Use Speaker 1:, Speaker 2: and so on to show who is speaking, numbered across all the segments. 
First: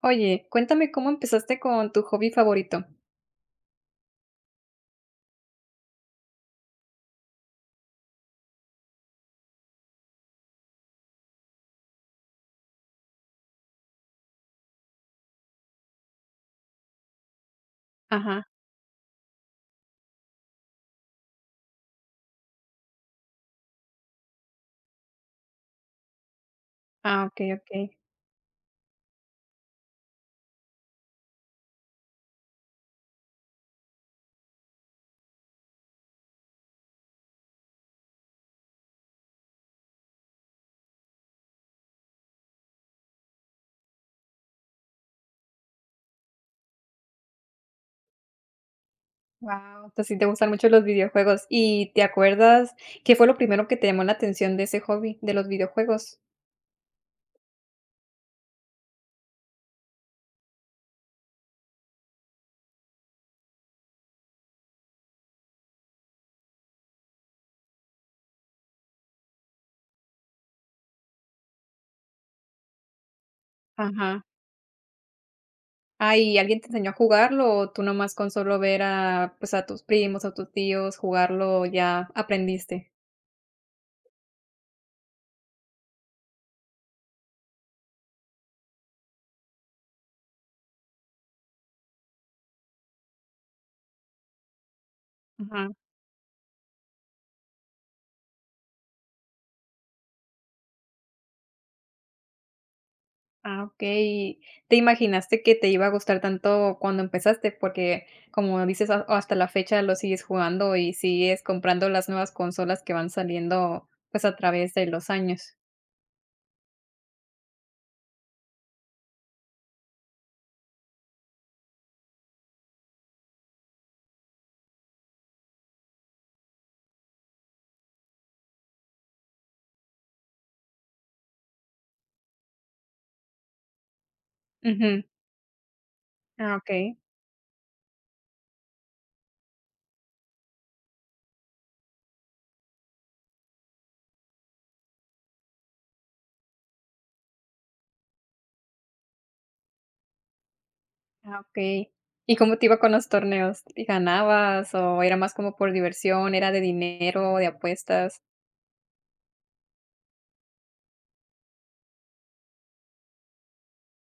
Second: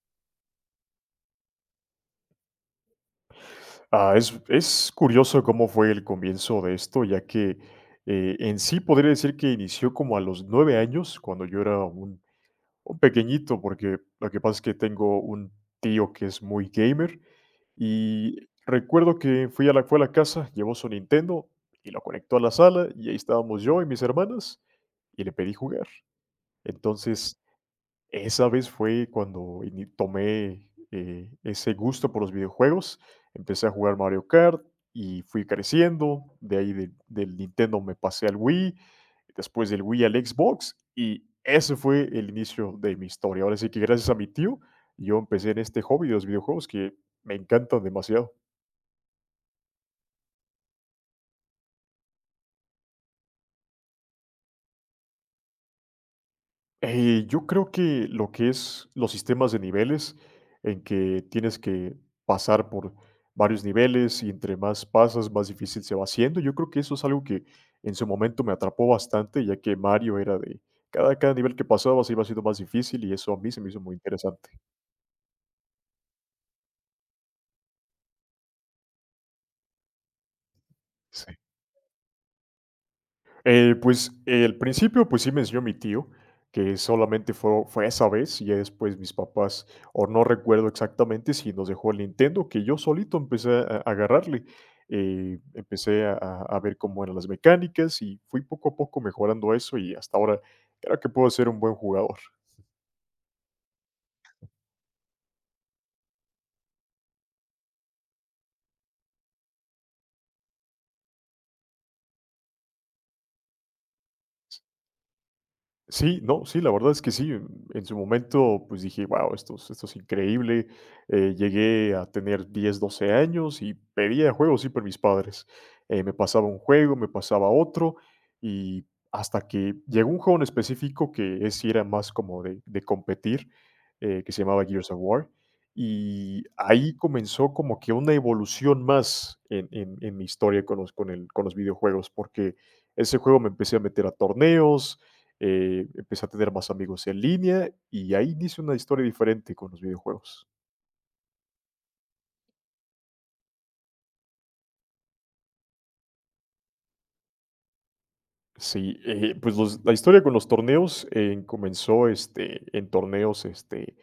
Speaker 1: Oye, cuéntame cómo empezaste con tu hobby favorito.
Speaker 2: Es curioso cómo fue el comienzo de esto, ya que en sí podría decir que inició como a los 9 años, cuando yo era un pequeñito, porque lo que pasa es que tengo un tío que es muy gamer y
Speaker 1: Ajá.
Speaker 2: recuerdo que fue a la casa, llevó su Nintendo y lo conectó a la sala y ahí estábamos yo y mis hermanas y le pedí jugar.
Speaker 1: Ah,
Speaker 2: Entonces
Speaker 1: okey, okey.
Speaker 2: esa vez fue cuando ini tomé, ese gusto por los videojuegos. Empecé a jugar Mario Kart y fui creciendo. De ahí del Nintendo me pasé al Wii, después del Wii al Xbox, y ese fue el inicio de mi historia. Ahora sí que gracias a mi tío, yo empecé en este hobby de los videojuegos que me encantan demasiado.
Speaker 1: Wow. Entonces, sí te gustan mucho los videojuegos, ¿y te acuerdas qué fue lo primero que te llamó la atención de ese hobby, de los videojuegos?
Speaker 2: Yo creo que lo que es los sistemas de niveles, en que tienes que pasar por varios niveles y entre más pasas, más difícil se va haciendo. Yo creo que eso es algo que en su momento me atrapó bastante, ya que Mario era de cada nivel que pasabas iba siendo más difícil y eso a mí se me hizo muy
Speaker 1: Ajá.
Speaker 2: interesante.
Speaker 1: Ah, ¿y alguien te enseñó a jugarlo o tú nomás con solo ver a, pues, a tus primos, a tus tíos
Speaker 2: Sí.
Speaker 1: jugarlo ya aprendiste?
Speaker 2: Pues, el principio, pues sí me enseñó mi tío, que solamente fue esa vez, y ya después mis papás, o no recuerdo exactamente si nos dejó el Nintendo, que yo solito empecé a agarrarle.
Speaker 1: Ajá.
Speaker 2: Empecé a ver cómo eran las mecánicas y fui poco a poco mejorando eso, y hasta ahora creo que puedo ser un buen jugador.
Speaker 1: Ah, okey. ¿Te imaginaste que te iba a gustar tanto cuando empezaste? Porque, como dices, ha hasta la fecha lo sigues jugando y sigues comprando las nuevas consolas que van saliendo, pues, a través de los años.
Speaker 2: Sí, no, sí, la verdad es que sí. En su momento, pues dije, wow, esto es increíble. Llegué a tener 10, 12 años y pedía juegos siempre a mis padres. Me pasaba un juego, me pasaba otro, y hasta que llegó un juego en específico que es, sí era más como de competir, que se llamaba Gears of
Speaker 1: Ujú.
Speaker 2: War. Y
Speaker 1: Ah,
Speaker 2: ahí
Speaker 1: okey.
Speaker 2: comenzó como que una evolución más en mi historia con con los videojuegos, porque ese juego me empecé a meter a torneos empecé a tener más amigos en línea y ahí inicia una historia diferente con los videojuegos.
Speaker 1: Ah, okey. ¿Y cómo te iba con los torneos? ¿Y ganabas o era más como por diversión, era de dinero, de apuestas?
Speaker 2: Sí, pues los la historia con los torneos, comenzó, este, en torneos, este,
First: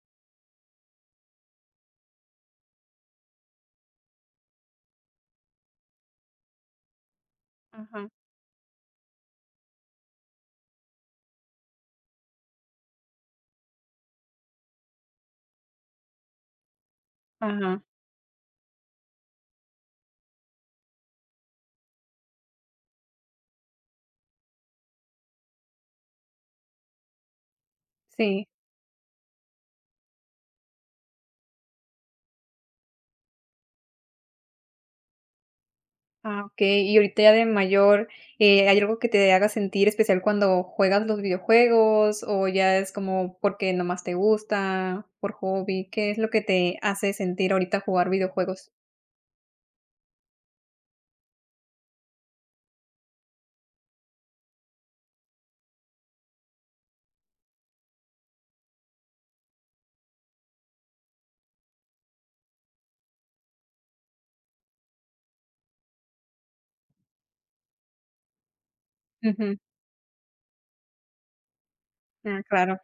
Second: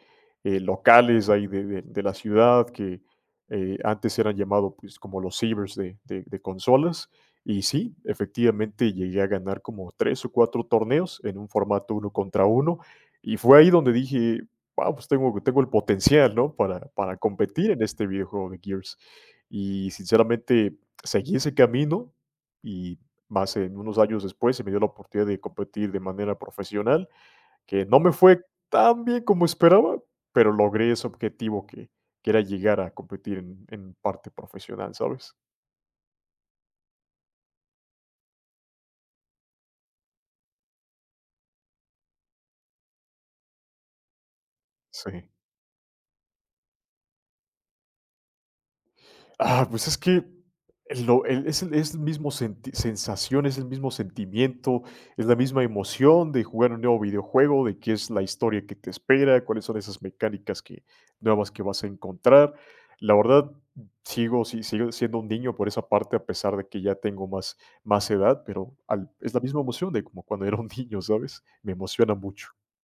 Speaker 2: locales ahí de la ciudad que, antes eran llamados pues, como los cibers de consolas. Y sí,
Speaker 1: Ajá,
Speaker 2: efectivamente, llegué a ganar como 3 o 4 torneos en un formato uno contra uno y fue ahí donde dije: "Guau, pues tengo el potencial, ¿no?, para competir
Speaker 1: ajá,
Speaker 2: en este videojuego de Gears". Y sinceramente seguí ese camino y más en unos años después se me dio la oportunidad de competir de manera profesional, que no me fue
Speaker 1: sí.
Speaker 2: tan bien como esperaba, pero logré ese objetivo que era llegar a competir en parte profesional, ¿sabes?
Speaker 1: Ah, okey. Y ahorita ya de mayor, ¿hay algo que te haga sentir especial cuando juegas los videojuegos, o ya es como porque nomás te gusta,
Speaker 2: Sí.
Speaker 1: por hobby? ¿Qué es lo que te hace sentir ahorita jugar videojuegos?
Speaker 2: Ah, pues es que lo el es el es el mismo senti sensación, es el mismo sentimiento, es la misma emoción de jugar un nuevo videojuego, de qué es la historia que te espera, cuáles son esas mecánicas que nuevas que vas a encontrar. La verdad, sigo si sigo siendo un niño por esa parte, a pesar de que ya tengo más edad, pero al es la
Speaker 1: Ujú.
Speaker 2: misma emoción de como cuando era un niño, ¿sabes? Me emociona
Speaker 1: Ah,
Speaker 2: mucho.
Speaker 1: claro.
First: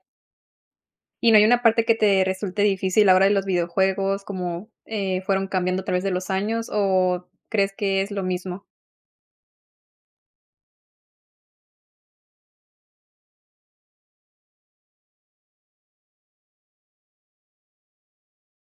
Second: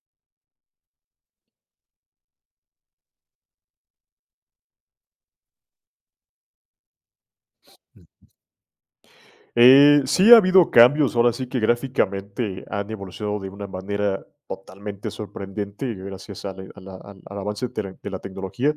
Speaker 1: ¿Y no hay una parte que te resulte difícil ahora de los videojuegos, como, fueron cambiando a través de los años, o crees que es lo mismo?
Speaker 2: Sí ha habido cambios, ahora sí que gráficamente han evolucionado de una manera totalmente sorprendente gracias a al avance de la tecnología.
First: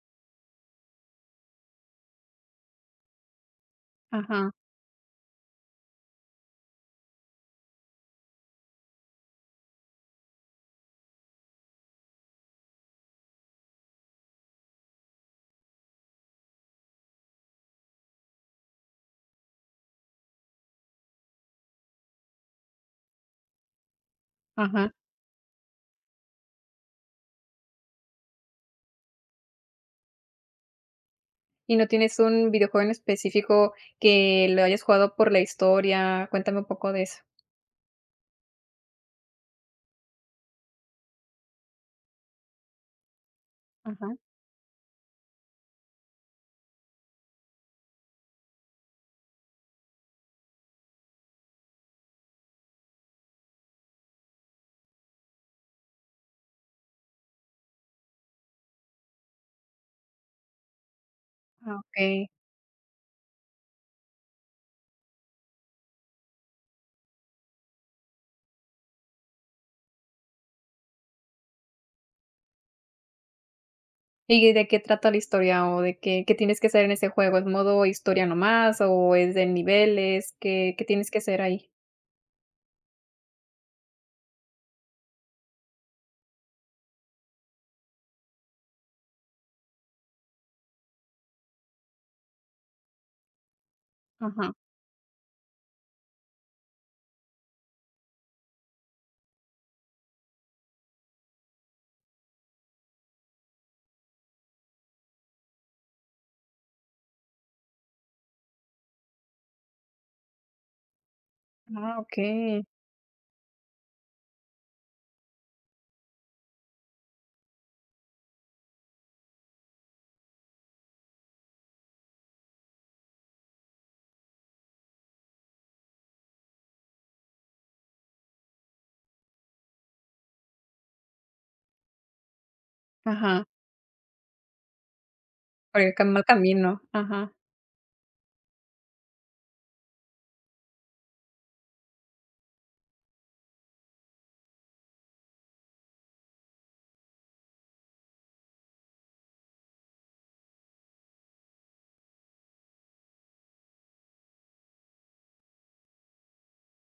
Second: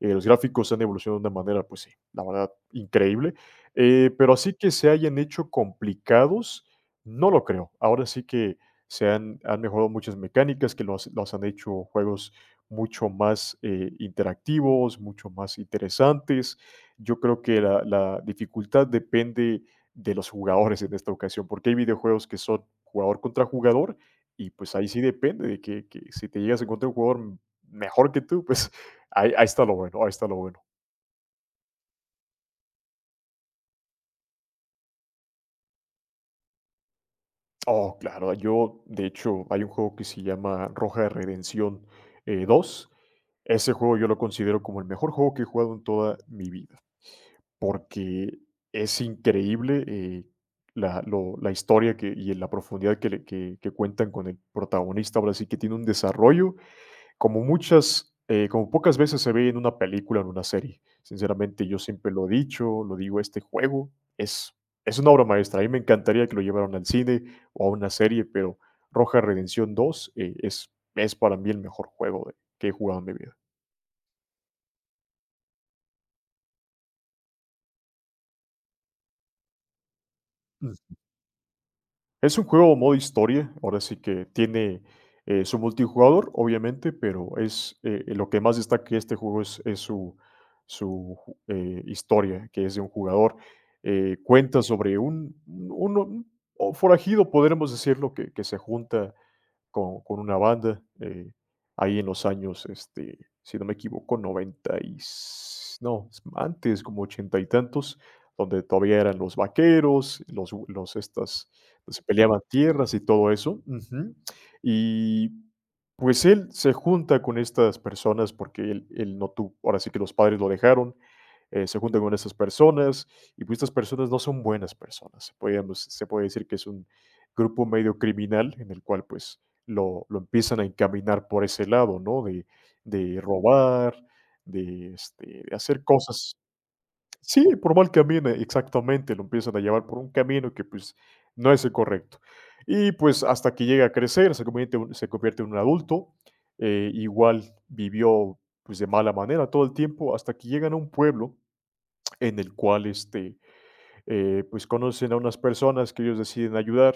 Speaker 2: Los gráficos han evolucionado de una manera, pues sí, la verdad, increíble. Pero
Speaker 1: Ajá,
Speaker 2: así que se hayan hecho complicados, no lo creo. Ahora sí que han mejorado muchas mecánicas que los han hecho juegos mucho más interactivos, mucho más interesantes. Yo creo que la dificultad depende de los jugadores en esta ocasión, porque hay videojuegos que son jugador contra jugador y pues ahí
Speaker 1: ajá.
Speaker 2: sí depende de que si te llegas a encontrar un jugador mejor que tú, pues ahí está lo bueno, ahí está lo bueno.
Speaker 1: ¿Y no tienes un videojuego en específico que lo hayas jugado por la historia? Cuéntame un poco de eso.
Speaker 2: Oh, claro, yo de hecho hay un juego que se llama Roja de Redención 2. Ese juego yo
Speaker 1: Ajá.
Speaker 2: lo considero como el mejor juego que he jugado en toda mi vida, porque es increíble la historia y la profundidad que cuentan con el protagonista. Ahora sí que tiene un desarrollo como muchas, como pocas veces se ve en una película o en una serie. Sinceramente,
Speaker 1: Ah,
Speaker 2: yo siempre
Speaker 1: okey.
Speaker 2: lo he dicho, lo digo, este juego es, es una obra maestra. A mí me encantaría que lo llevaran al cine o a una serie, pero Roja Redención 2 es para mí el mejor juego que he jugado en mi vida.
Speaker 1: ¿Y de qué trata la historia o de qué tienes que hacer en ese juego? ¿Es modo historia nomás o es de niveles? ¿Qué tienes que hacer ahí?
Speaker 2: Es un juego modo historia, ahora sí que tiene, su multijugador, obviamente, pero lo que más destaca de este juego es su su ju historia, que es de un jugador.
Speaker 1: Ajá.
Speaker 2: Cuenta sobre un forajido, podremos decirlo, que se junta con una banda, ahí en los años, este, si no me equivoco, 90 y s no, es antes, como ochenta y tantos, donde todavía eran los vaqueros,
Speaker 1: Ah,
Speaker 2: se peleaban
Speaker 1: okey.
Speaker 2: tierras y todo eso. Ujú. Y, pues, él se junta con estas personas porque él no tuvo, ahora sí que los padres lo dejaron, se junta con estas personas y, pues, estas personas no son buenas personas. Podríamos Se puede decir que es un grupo medio criminal en el cual, pues, lo empiezan a encaminar por ese lado, ¿no? De
Speaker 1: Ajá.
Speaker 2: robar, de, este, de
Speaker 1: Por
Speaker 2: hacer
Speaker 1: el cam mal
Speaker 2: cosas.
Speaker 1: camino. Ajá,
Speaker 2: Sí, por mal camino, exactamente, lo empiezan a llevar por un camino que, pues, no es el correcto. Y, pues, hasta que llega a crecer, se convierte en un adulto, igual vivió, pues, de mala manera todo el tiempo, hasta que llegan a un pueblo en el cual, este, pues conocen a unas personas que ellos deciden ayudar.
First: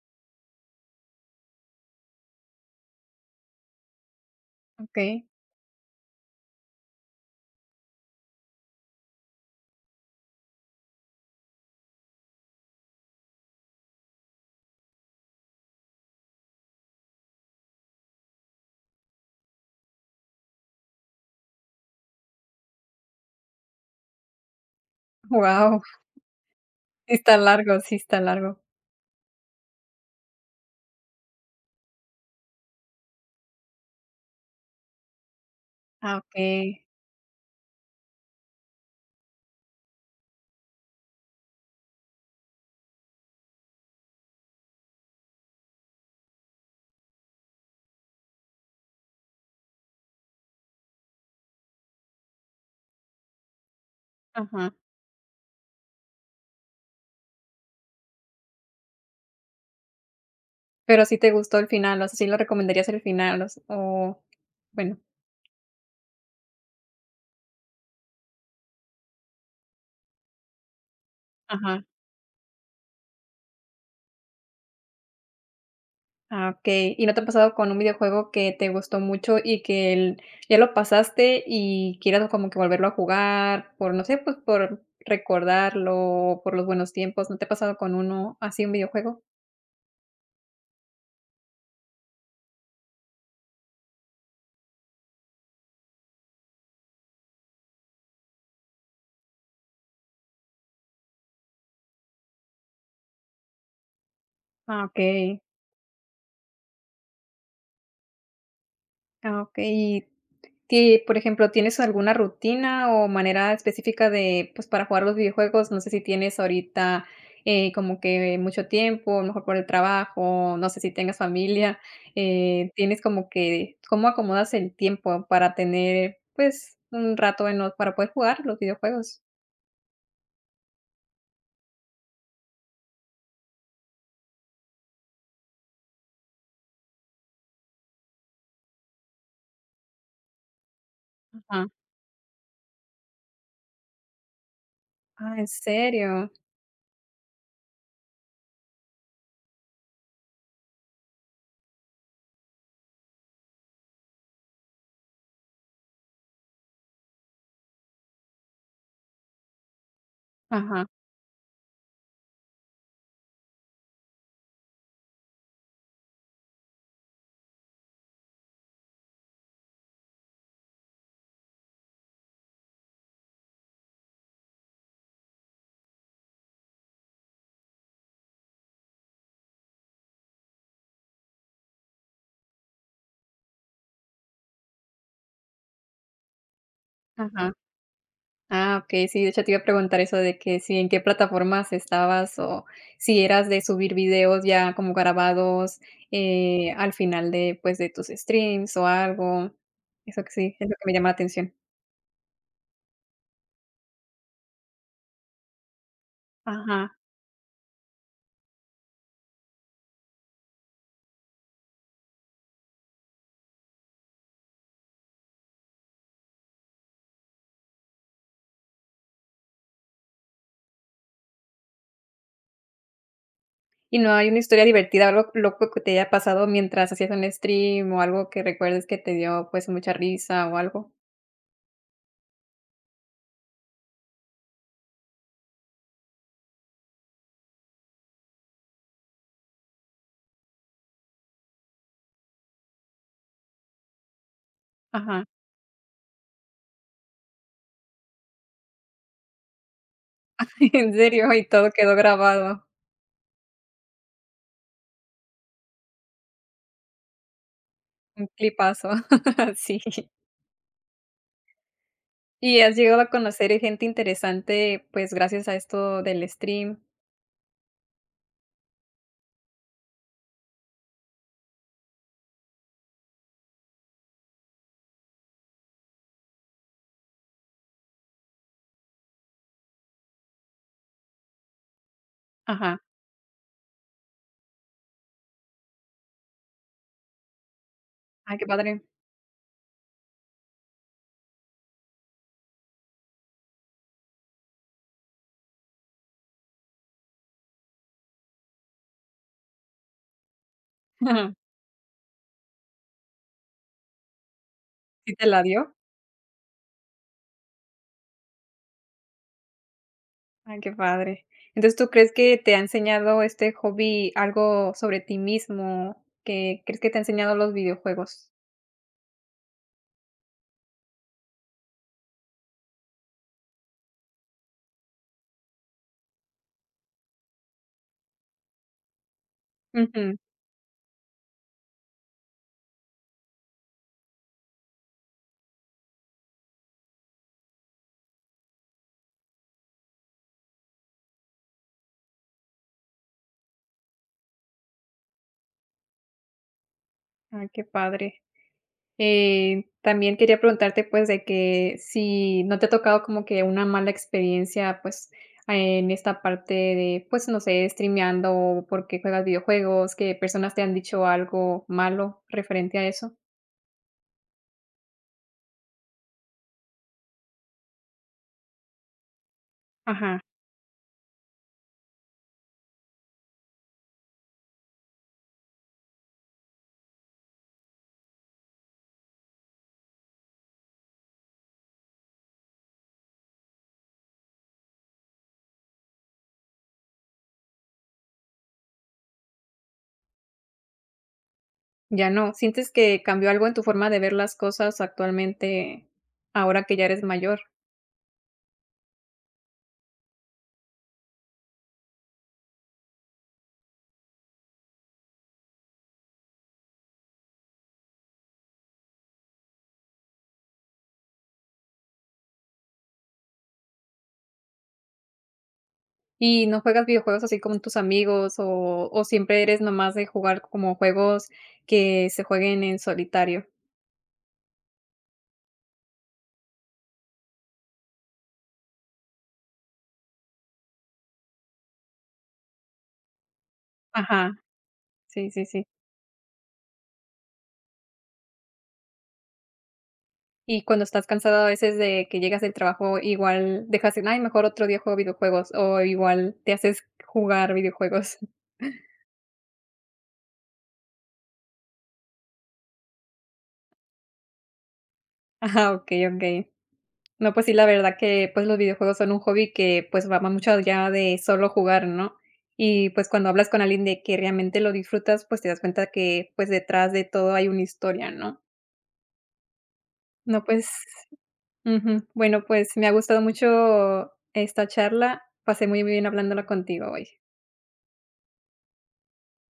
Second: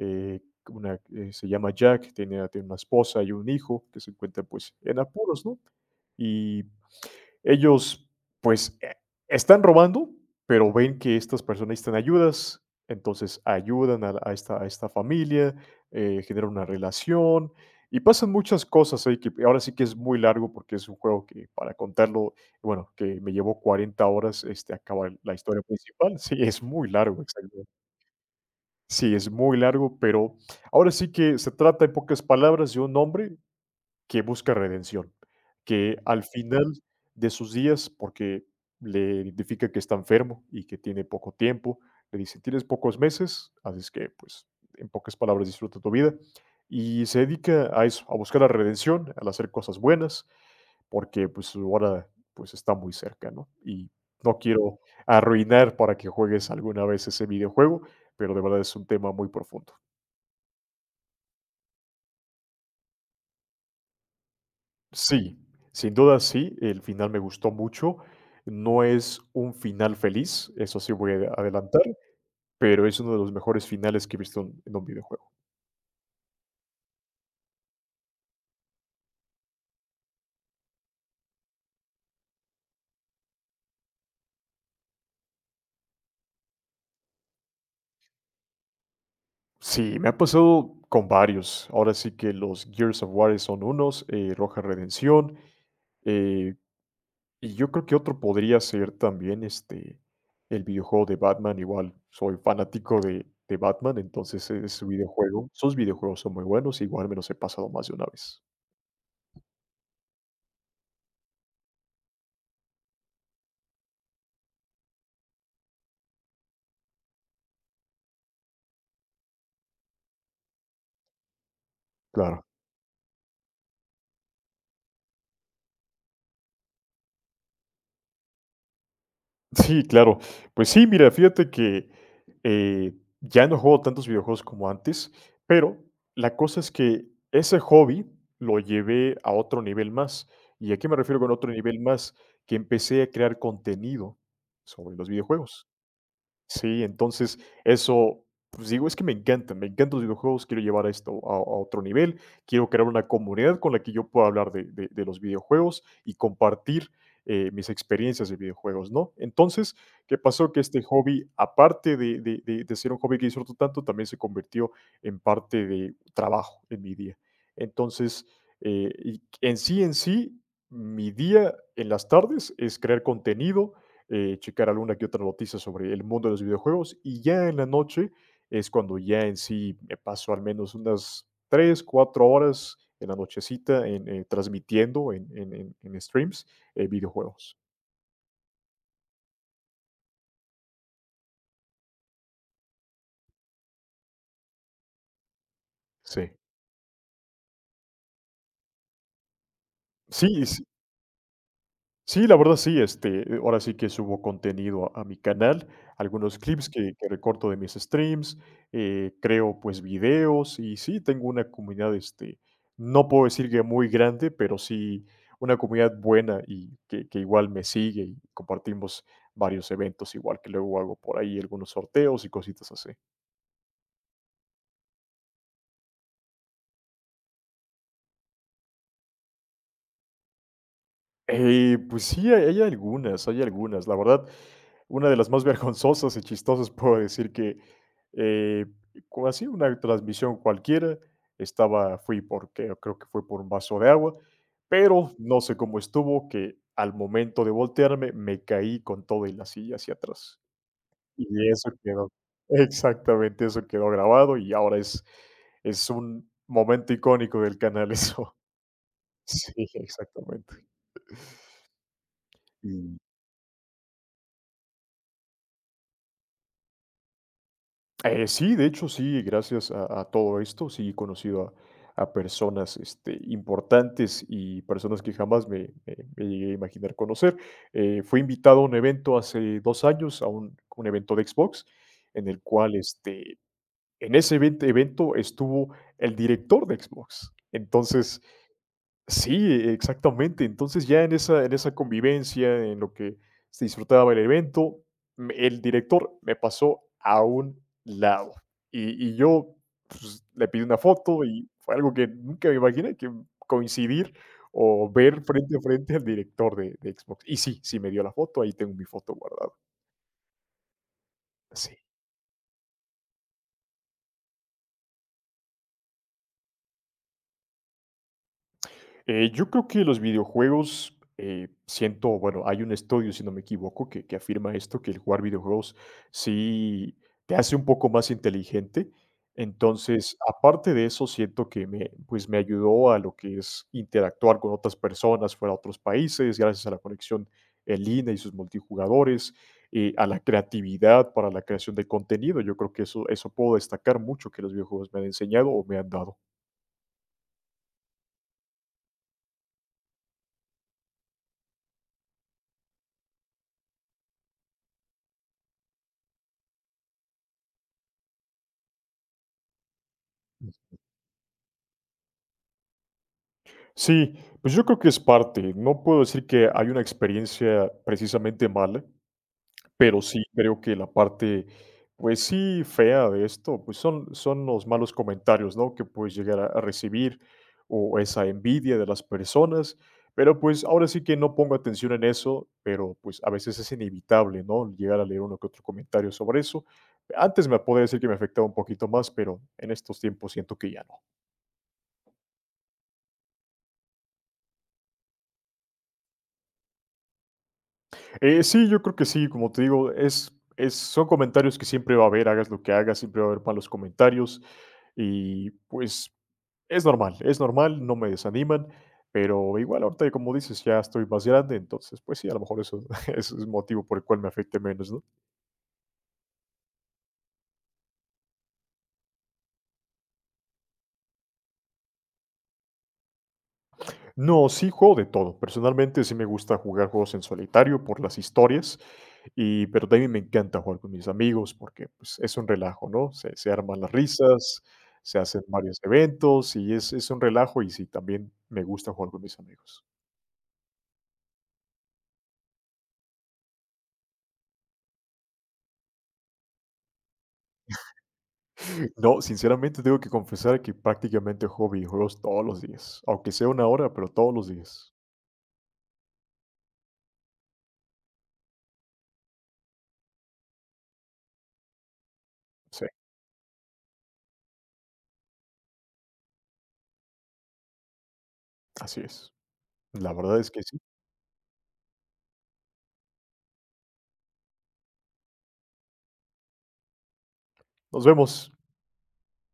Speaker 2: eh, una, se llama Jack, tiene una esposa y un hijo que se encuentran pues en
Speaker 1: okey.
Speaker 2: apuros, ¿no? Y ellos, pues, están robando, pero ven que estas personas necesitan ayudas, entonces ayudan a esta familia, generan una relación y pasan muchas cosas ahí que ahora sí que es muy largo porque es un juego que para contarlo, bueno, que me llevó 40 horas este, acabar la historia
Speaker 1: Wow.
Speaker 2: principal. Sí, es muy
Speaker 1: Sí
Speaker 2: largo,
Speaker 1: está
Speaker 2: exacto.
Speaker 1: largo, sí está largo.
Speaker 2: Sí, es muy largo, pero ahora sí que se trata en pocas palabras de un hombre que busca redención, que
Speaker 1: Ah,
Speaker 2: al final
Speaker 1: okey.
Speaker 2: de sus días, porque le identifica que está enfermo y que tiene poco tiempo, le dice, tienes pocos meses, así es que, pues, en pocas palabras, disfruta tu vida. Y se dedica a eso, a buscar la redención, al hacer cosas buenas, porque pues su hora pues está muy cerca, ¿no? Y no
Speaker 1: Ajá.
Speaker 2: quiero arruinar para que juegues alguna vez ese videojuego, pero de verdad es un tema muy profundo.
Speaker 1: Pero sí te gustó el final, o sea, sí lo recomendarías el final, o s o bueno,
Speaker 2: Sí, sin duda sí, el final me gustó mucho. No es un final feliz, eso sí voy a adelantar,
Speaker 1: ajá.
Speaker 2: pero es uno de los mejores finales que he visto en un videojuego.
Speaker 1: Ah, okey, ¿y no te ha pasado con un videojuego que te gustó mucho y que el ya lo pasaste y quieras como que volverlo a jugar por, no sé, pues, por recordarlo, por los buenos tiempos? ¿No te ha pasado con uno así, un videojuego?
Speaker 2: Sí, me ha pasado con varios. Ahora sí que los Gears of War son unos, Roja Redención, eh, y yo creo que otro podría ser también este, el videojuego de Batman. Igual, soy fanático de Batman, entonces es
Speaker 1: Ah,
Speaker 2: su
Speaker 1: okey.
Speaker 2: videojuego. Sus videojuegos son muy buenos, igual me los he pasado más de una vez.
Speaker 1: Ah, okey. Y ti, por ejemplo, ¿tienes alguna rutina o manera específica de, pues, para jugar los videojuegos? No sé si tienes ahorita, como que mucho tiempo, a lo mejor por el trabajo, no sé si tengas familia,
Speaker 2: Claro.
Speaker 1: ¿tienes como que cómo acomodas el tiempo para tener, pues, un rato en los para poder jugar los videojuegos?
Speaker 2: Sí, claro. Pues sí, mira, fíjate que, eh, ya no juego tantos videojuegos como antes, pero la cosa es que ese hobby lo llevé a otro nivel más. ¿Y a qué me refiero con otro
Speaker 1: Ajá.
Speaker 2: nivel más? Que empecé a crear contenido sobre los
Speaker 1: Ah, ¿en
Speaker 2: videojuegos.
Speaker 1: serio?
Speaker 2: Sí, entonces eso, pues digo, es que me encantan los videojuegos, quiero llevar esto a otro nivel, quiero crear una comunidad con la que yo pueda hablar de los videojuegos y compartir mis experiencias de videojuegos, ¿no? Entonces, ¿qué pasó? Que este
Speaker 1: Ajá,
Speaker 2: hobby, aparte de ser un hobby que disfruto tanto, también se convirtió en parte de trabajo en mi día. Entonces, en sí, mi día en las tardes es crear contenido, checar alguna que otra noticia sobre el mundo de los videojuegos y ya en la noche es cuando ya en sí me paso al menos unas 3 4 horas en la nochecita transmitiendo en streams
Speaker 1: ajá.
Speaker 2: videojuegos.
Speaker 1: Ah, okey, sí, de hecho te iba a preguntar eso de que si en qué plataformas estabas o si eras de subir videos ya como grabados,
Speaker 2: Sí.
Speaker 1: al final de, pues, de tus streams o algo. Eso que sí,
Speaker 2: Sí.
Speaker 1: es lo que me llama la atención.
Speaker 2: Sí, la verdad sí, ahora sí que subo contenido a mi canal, algunos clips
Speaker 1: Ajá.
Speaker 2: que recorto de mis streams, creo pues videos. Y sí, tengo una comunidad, no puedo decir que muy grande, pero sí una comunidad buena y que igual me sigue y compartimos varios eventos, igual que luego hago por ahí algunos sorteos y cositas así.
Speaker 1: ¿Y no hay una historia divertida algo loco que te haya pasado mientras hacías un stream o algo que recuerdes que te dio, pues, mucha risa o algo?
Speaker 2: Pues sí, hay algunas, hay algunas. La verdad, una de las más vergonzosas y chistosas, puedo decir que, eh, co así una transmisión cualquiera, estaba fui porque creo que fue por un vaso de agua, pero
Speaker 1: Ajá.
Speaker 2: no sé cómo estuvo, que al momento de voltearme, me caí con todo y la silla hacia atrás.
Speaker 1: ¿En
Speaker 2: Y
Speaker 1: serio? Y todo
Speaker 2: eso
Speaker 1: quedó
Speaker 2: quedó,
Speaker 1: grabado.
Speaker 2: exactamente, eso quedó grabado y ahora es un momento icónico del canal
Speaker 1: Un
Speaker 2: eso.
Speaker 1: clipazo.
Speaker 2: Sí,
Speaker 1: Sí.
Speaker 2: exactamente.
Speaker 1: ¿Y
Speaker 2: Y
Speaker 1: has llegado a conocer gente interesante, pues, gracias a esto del stream?
Speaker 2: Sí, de hecho, sí, gracias a todo esto, sí he conocido a personas, importantes, y personas que jamás me llegué a imaginar conocer. Fui invitado a un evento hace 2 años, un evento de Xbox, en el cual,
Speaker 1: Ajá.
Speaker 2: en ese evento estuvo el director de Xbox. Entonces,
Speaker 1: Ay, qué padre.
Speaker 2: sí, exactamente. Entonces, ya en esa convivencia, en lo que se disfrutaba el evento, me, el director, me pasó a un lado. Y yo, pues, le pedí una foto
Speaker 1: Ajá.
Speaker 2: y fue algo que nunca me imaginé, que coincidir o
Speaker 1: ¿Sí
Speaker 2: ver
Speaker 1: te la
Speaker 2: frente a
Speaker 1: dio?
Speaker 2: frente al director de Xbox. Y sí, sí me dio la foto, ahí tengo mi foto guardada.
Speaker 1: Ay, qué padre. Entonces,
Speaker 2: Sí.
Speaker 1: ¿tú crees que te ha enseñado este hobby algo sobre ti mismo? ¿Que crees que te ha enseñado los videojuegos?
Speaker 2: Yo creo que los videojuegos, siento, bueno, hay un estudio, si no me equivoco, que afirma esto, que el jugar videojuegos sí te hace un poco más inteligente.
Speaker 1: Ujú.
Speaker 2: Entonces, aparte de eso, siento que me, pues me ayudó a lo que es interactuar con otras personas fuera de otros países, gracias a la conexión en línea y sus multijugadores, a la creatividad para la creación de contenido. Yo creo que eso puedo destacar mucho, que los videojuegos me han enseñado o me han dado.
Speaker 1: Ay, qué padre. También quería preguntarte, pues, de que si no te ha tocado como que una mala experiencia, pues, en esta parte de, pues, no sé, streameando o porque juegas videojuegos, que personas te han dicho algo malo referente a eso.
Speaker 2: Sí, pues yo creo que es parte. No puedo decir que hay una experiencia precisamente mala, pero
Speaker 1: Ajá,
Speaker 2: sí creo que la parte, pues sí, fea de esto, pues son, son los malos comentarios, ¿no? Que puedes llegar a recibir, o esa envidia de las personas, pero pues ahora sí que no pongo atención en eso, pero pues a veces es inevitable, ¿no? Llegar a leer uno que otro comentario sobre eso. Antes me podía decir que me afectaba un poquito más, pero en estos tiempos siento que ya no.
Speaker 1: ya no. ¿Sientes que cambió algo en tu forma de ver las cosas actualmente, ahora que ya eres mayor?
Speaker 2: Sí, yo creo que sí, como te digo, es son comentarios que siempre va a haber, hagas lo que hagas, siempre va a haber malos comentarios y, pues, es normal, no me desaniman, pero igual ahorita, como dices, ya estoy más grande, entonces, pues sí, a lo mejor eso eso es el motivo por el cual me afecte menos, ¿no?
Speaker 1: ¿Y no juegas videojuegos así con tus amigos o siempre eres nomás de jugar como juegos que se jueguen en solitario?
Speaker 2: No, sí juego de todo. Personalmente, sí me gusta jugar juegos en solitario por las historias. Y, pero también me encanta jugar con mis amigos porque, pues, es un relajo, ¿no? Se arman las
Speaker 1: Ajá,
Speaker 2: risas, se
Speaker 1: sí,
Speaker 2: hacen
Speaker 1: sí, sí.
Speaker 2: varios eventos y es un relajo y sí, también me gusta jugar con mis amigos.
Speaker 1: Y cuando estás cansado a veces de que llegas del trabajo, igual dejas en: "Ay, mejor otro día juego videojuegos", o igual te haces jugar videojuegos.
Speaker 2: No, sinceramente tengo que confesar que prácticamente juego videojuegos todos los días, aunque sea una hora, pero todos los días.
Speaker 1: Ajá, okey, okey. No, pues sí, la verdad que, pues, los videojuegos son un hobby que, pues, va más mucho allá de solo jugar, ¿no?
Speaker 2: Sí,
Speaker 1: Y, pues, cuando hablas con alguien de que realmente lo disfrutas, pues, te das cuenta que, pues, detrás de todo hay una historia, ¿no?
Speaker 2: así es. La verdad
Speaker 1: No,
Speaker 2: es que
Speaker 1: pues
Speaker 2: sí.
Speaker 1: ujú. Bueno, pues, me ha gustado mucho esta charla. Pasé muy bien hablándola contigo hoy.
Speaker 2: Nos vemos.